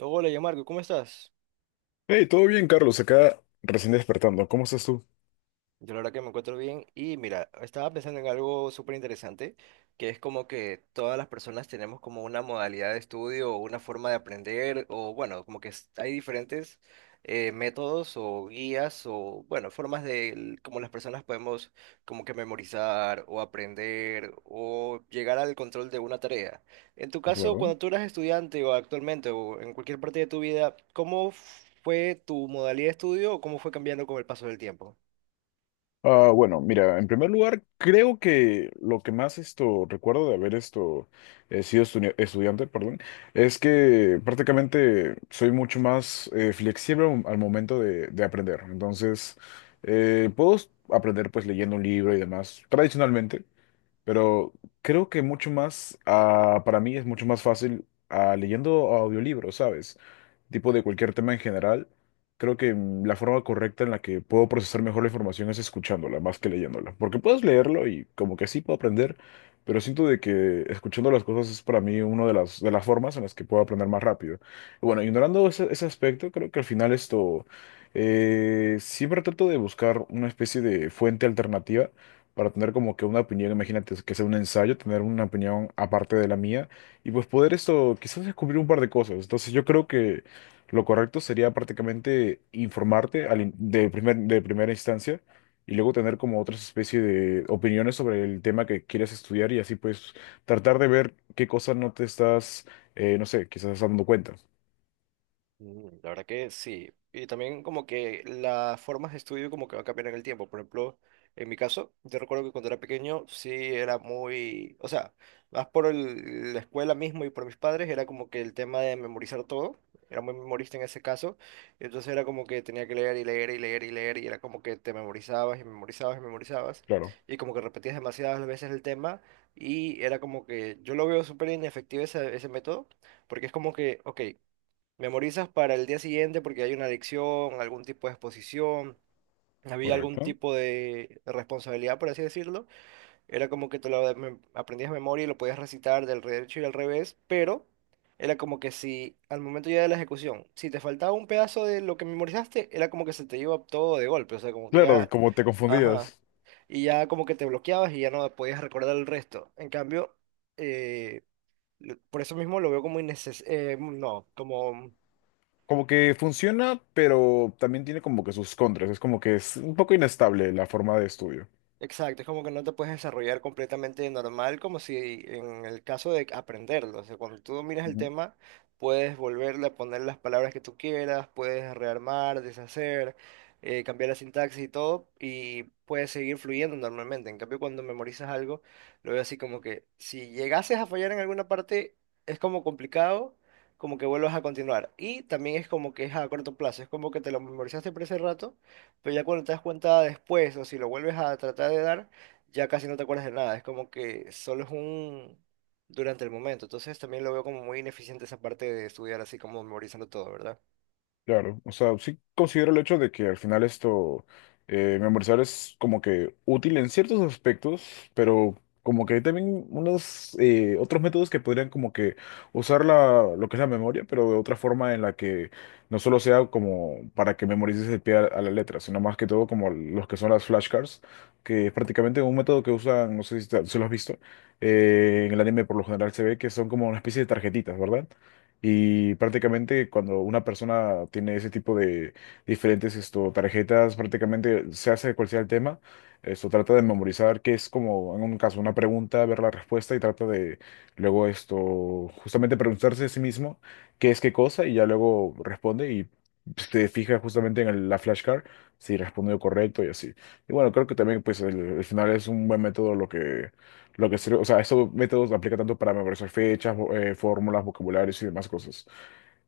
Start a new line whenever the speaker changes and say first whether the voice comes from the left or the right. right: Hola, ya Marco, ¿cómo estás?
left: Hey, todo bien, Carlos, acá recién despertando. ¿Cómo estás tú?
right: Yo la verdad que me encuentro bien y mira, estaba pensando en algo súper interesante, que es como que todas las personas tenemos como una modalidad de estudio o una forma de aprender o bueno, como que hay diferentes métodos o guías o bueno, formas de como las personas podemos como que memorizar o aprender o llegar al control de una tarea. En tu caso,
left: Claro.
right: cuando tú eras estudiante o actualmente o en cualquier parte de tu vida, ¿cómo fue tu modalidad de estudio o cómo fue cambiando con el paso del tiempo?
left: Bueno, mira, en primer lugar, creo que lo que más esto recuerdo de haber esto estudiante, perdón, es que prácticamente soy mucho más flexible al momento de aprender. Entonces, aprender pues leyendo un libro y demás, tradicionalmente. Pero creo que mucho más, para mí es mucho más fácil leyendo audiolibros, ¿sabes? Tipo de cualquier tema en general. Creo que la forma correcta en la que puedo procesar mejor la información es escuchándola más que leyéndola. Porque puedes leerlo y como que sí puedo aprender, pero siento de que escuchando las cosas es para mí una de de las formas en las que puedo aprender más rápido. Y bueno, ignorando ese aspecto, creo que al final siempre trato de buscar una especie de fuente alternativa para tener como que una opinión, imagínate que sea un ensayo, tener una opinión aparte de la mía y pues poder esto quizás descubrir un par de cosas. Entonces yo creo que lo correcto sería prácticamente informarte de de primera instancia y luego tener como otras especies de opiniones sobre el tema que quieres estudiar y así pues tratar de ver qué cosas no te estás, no sé, quizás dando cuenta.
right: Mm, la verdad que sí. Y también como que las formas de estudio como que va a cambiar en el tiempo. Por ejemplo, en mi caso, yo recuerdo que cuando era pequeño sí era muy, o sea, más por la escuela mismo y por mis padres, era como que el tema de memorizar todo. Era muy memorista en ese caso. Entonces era como que tenía que leer y leer y leer y leer y era como que te memorizabas y memorizabas y memorizabas.
left: Claro,
right: Y como que repetías demasiadas veces el tema. Y era como que yo lo veo súper inefectivo ese método. Porque es como que, ok. Memorizas para el día siguiente porque hay una adicción, algún tipo de exposición, había algún
left: correcto.
right: tipo de responsabilidad, por así decirlo. Era como que te lo aprendías de memoria y lo podías recitar del derecho y al revés, pero era como que si al momento ya de la ejecución, si te faltaba un pedazo de lo que memorizaste, era como que se te iba todo de golpe, o sea, como que
left: Claro,
right: ya,
left: como te
right: ajá,
left: confundías.
right: y ya como que te bloqueabas y ya no podías recordar el resto. En cambio, eh, por eso mismo lo veo como innecesario, no, como...
left: Como que funciona, pero también tiene como que sus contras. Es como que es un poco inestable la forma de estudio.
right: Exacto, es como que no te puedes desarrollar completamente normal, como si en el caso de aprenderlo. O sea, cuando tú miras el tema, puedes volverle a poner las palabras que tú quieras, puedes rearmar, deshacer, cambiar la sintaxis y todo, y puedes seguir fluyendo normalmente. En cambio, cuando memorizas algo, lo veo así como que si llegases a fallar en alguna parte, es como complicado, como que vuelvas a continuar. Y también es como que es a corto plazo, es como que te lo memorizaste por ese rato pero ya cuando te das cuenta después o si lo vuelves a tratar de dar, ya casi no te acuerdas de nada, es como que solo es un durante el momento, entonces también lo veo como muy ineficiente esa parte de estudiar así como memorizando todo, ¿verdad?
left: Claro, o sea, sí considero el hecho de que al final memorizar es como que útil en ciertos aspectos, pero como que hay también unos otros métodos que podrían como que usar lo que es la memoria, pero de otra forma en la que no solo sea como para que memorices el pie a la letra, sino más que todo como los que son las flashcards, que es prácticamente un método que usan, no sé si lo has visto, en el anime por lo general se ve que son como una especie de tarjetitas, ¿verdad? Y prácticamente cuando una persona tiene ese tipo de diferentes tarjetas, prácticamente se hace cual sea el tema, esto trata de memorizar, que es como en un caso una pregunta, ver la respuesta y trata de luego esto, justamente preguntarse a sí mismo qué es qué cosa y ya luego responde y se fija justamente en la flashcard si respondió correcto y así. Y bueno, creo que también pues el final es un buen método lo que sirve, o sea, estos métodos aplican tanto para memorizar fechas, fórmulas, vocabularios y demás cosas.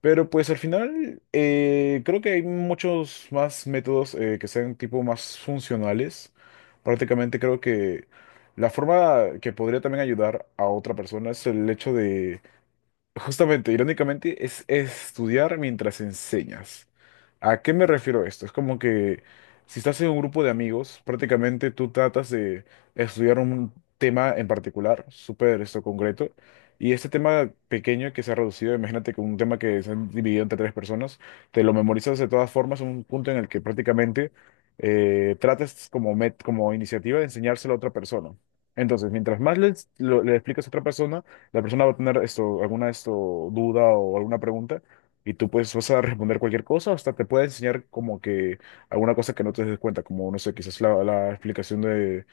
left: Pero pues al final creo que hay muchos más métodos que sean tipo más funcionales. Prácticamente creo que la forma que podría también ayudar a otra persona es el hecho de justamente, irónicamente, es estudiar mientras enseñas. ¿A qué me refiero esto? Es como que si estás en un grupo de amigos, prácticamente tú tratas de estudiar un tema en particular, súper esto concreto, y este tema pequeño que se ha reducido, imagínate que un tema que se han dividido entre tres personas, te lo memorizas de todas formas, un punto en el que prácticamente tratas como iniciativa de enseñárselo a otra persona. Entonces, mientras más le explicas a otra persona, la persona va a tener duda o alguna pregunta y tú pues vas a responder cualquier cosa, hasta te puede enseñar como que alguna cosa que no te des cuenta, como no sé, quizás la explicación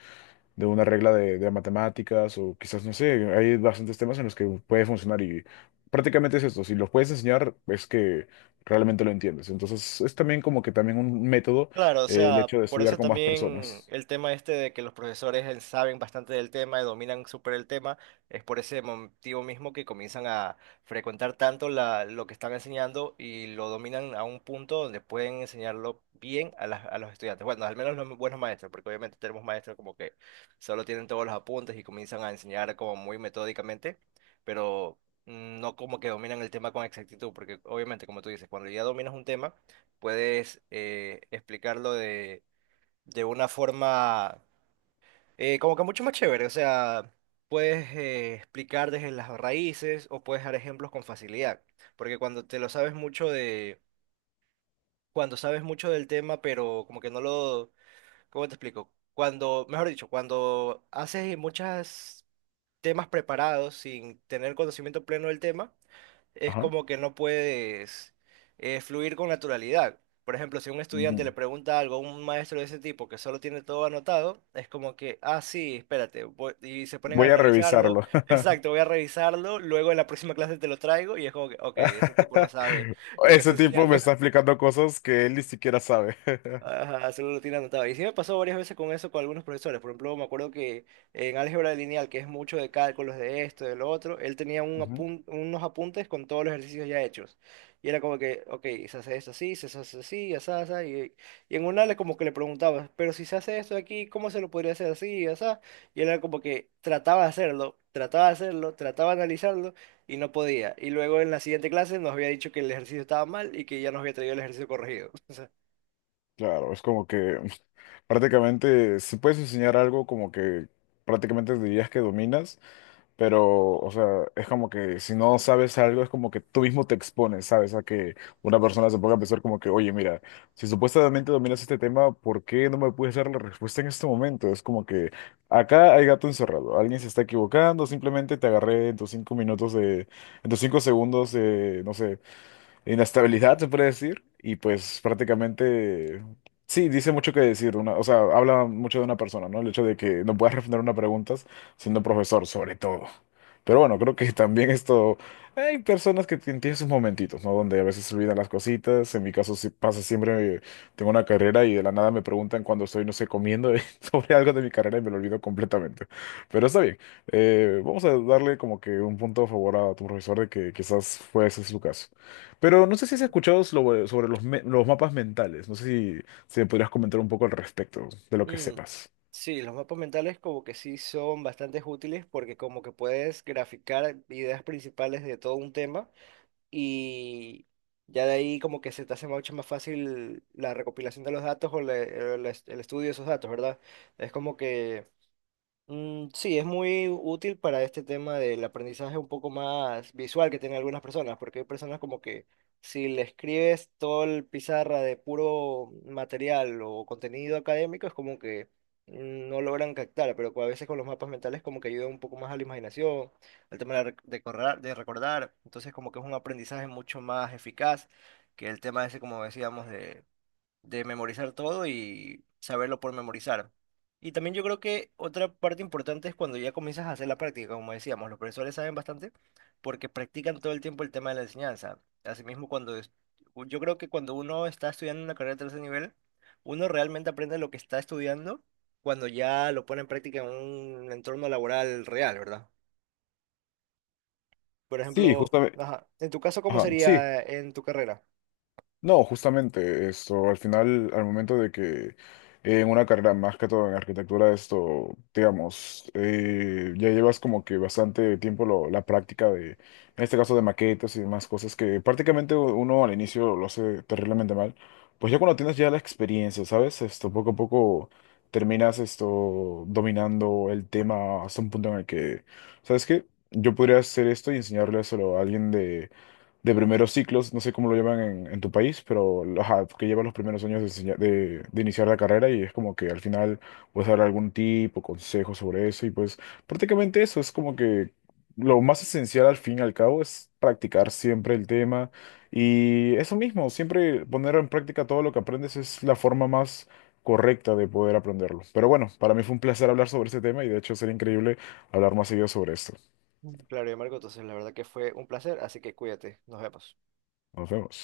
left: de una regla de matemáticas o quizás no sé, hay bastantes temas en los que puede funcionar y prácticamente es si los puedes enseñar es que realmente lo entiendes. Entonces es también como que también un método
right: Claro, o
left: el
right: sea,
left: hecho de
right: por
left: estudiar
right: eso
left: con más
right: también
left: personas.
right: el tema este de que los profesores saben bastante del tema, dominan súper el tema, es por ese motivo mismo que comienzan a frecuentar tanto la, lo que están enseñando y lo dominan a un punto donde pueden enseñarlo bien a, a los estudiantes. Bueno, al menos los buenos maestros, porque obviamente tenemos maestros como que solo tienen todos los apuntes y comienzan a enseñar como muy metódicamente, pero no como que dominan el tema con exactitud, porque obviamente, como tú dices, cuando ya dominas un tema, puedes explicarlo de una forma como que mucho más chévere. O sea, puedes explicar desde las raíces o puedes dar ejemplos con facilidad. Porque cuando te lo sabes mucho de, cuando sabes mucho del tema, pero como que no lo, ¿cómo te explico? Cuando, mejor dicho, cuando haces muchas temas preparados, sin tener conocimiento pleno del tema, es
left: Ajá.
right: como que no puedes fluir con naturalidad. Por ejemplo, si un estudiante
left: Ujú.
right: le pregunta algo a un maestro de ese tipo que solo tiene todo anotado, es como que, ah, sí, espérate, y se ponen a
left: Voy a
right: analizarlo,
left: revisarlo.
right: exacto, voy a revisarlo, luego en la próxima clase te lo traigo y es como que, ok, ese tipo no sabe lo que está
left: Ese tipo me
right: enseñando.
left: está explicando cosas que él ni siquiera sabe.
right: Ajá, solo lo tiene anotado. Y sí me pasó varias veces con eso con algunos profesores. Por ejemplo, me acuerdo que en álgebra lineal, que es mucho de cálculos de esto, de lo otro, él tenía
left: Ujú.
right: unos apuntes con todos los ejercicios ya hechos. Y era como que, ok, se hace esto así, se hace así, así, asá. Y en una le como que le preguntaba, pero si se hace esto aquí, ¿cómo se lo podría hacer así, así? Y él era como que trataba de hacerlo, trataba de hacerlo, trataba de analizarlo y no podía. Y luego en la siguiente clase nos había dicho que el ejercicio estaba mal y que ya nos había traído el ejercicio corregido.
left: Claro, es como que prácticamente, si puedes enseñar algo como que prácticamente dirías que dominas, pero, o sea, es como que si no sabes algo, es como que tú mismo te expones, ¿sabes? A que una persona se ponga a pensar como que, oye, mira, si supuestamente dominas este tema, ¿por qué no me puedes dar la respuesta en este momento? Es como que acá hay gato encerrado, alguien se está equivocando, simplemente te agarré en tus cinco minutos de, en tus cinco segundos de, no sé, inestabilidad, se puede decir, y pues prácticamente, sí, dice mucho que decir, una, o sea, habla mucho de una persona, ¿no? El hecho de que no puedas responder una pregunta siendo profesor, sobre todo. Pero bueno, creo que también hay personas que tienen sus momentitos, ¿no? Donde a veces se olvidan las cositas, en mi caso sí pasa siempre, tengo una carrera y de la nada me preguntan cuando estoy, no sé, comiendo sobre algo de mi carrera y me lo olvido completamente. Pero está bien, vamos a darle como que un punto a favor a tu profesor de que quizás fue ese su caso. Pero no sé si has escuchado sobre los mapas mentales. No sé si me podrías comentar un poco al respecto de lo que
right: Mm,
left: sepas.
right: sí, los mapas mentales como que sí son bastante útiles porque como que puedes graficar ideas principales de todo un tema y ya de ahí como que se te hace mucho más fácil la recopilación de los datos o el estudio de esos datos, ¿verdad? Es como que mm, sí, es muy útil para este tema del aprendizaje un poco más visual que tienen algunas personas, porque hay personas como que si le escribes todo el pizarra de puro material o contenido académico, es como que no logran captar, pero a veces con los mapas mentales como que ayuda un poco más a la imaginación, al tema de, de recordar, entonces como que es un aprendizaje mucho más eficaz que el tema ese, como decíamos, de memorizar todo y saberlo por memorizar. Y también yo creo que otra parte importante es cuando ya comienzas a hacer la práctica, como decíamos, los profesores saben bastante porque practican todo el tiempo el tema de la enseñanza. Asimismo, yo creo que cuando uno está estudiando una carrera de tercer nivel, uno realmente aprende lo que está estudiando cuando ya lo pone en práctica en un entorno laboral real, ¿verdad? Por
left: Sí,
right: ejemplo,
left: justamente.
right: ajá, en tu caso, ¿cómo sería en tu carrera?
left: No, justamente al final, al momento de que en una carrera más que todo en arquitectura, digamos, ya llevas como que bastante tiempo la práctica de, en este caso de maquetas y demás cosas que prácticamente uno al inicio lo hace terriblemente mal, pues ya cuando tienes ya la experiencia, ¿sabes? Poco a poco terminas esto dominando el tema hasta un punto en el que, ¿sabes qué? Yo podría hacer esto y enseñárselo a alguien de primeros ciclos, no sé cómo lo llaman en tu país, pero ajá, que lleva los primeros años de iniciar la carrera y es como que al final puedes dar algún tipo, consejo sobre eso y pues prácticamente eso es como que lo más esencial al fin y al cabo es practicar siempre el tema y eso mismo, siempre poner en práctica todo lo que aprendes es la forma más correcta de poder aprenderlo. Pero bueno, para mí fue un placer hablar sobre este tema y de hecho sería increíble hablar más seguido sobre esto.
right: Mm. Claro, y Marco, entonces la verdad que fue un placer, así que cuídate, nos vemos.
left: Nos vemos.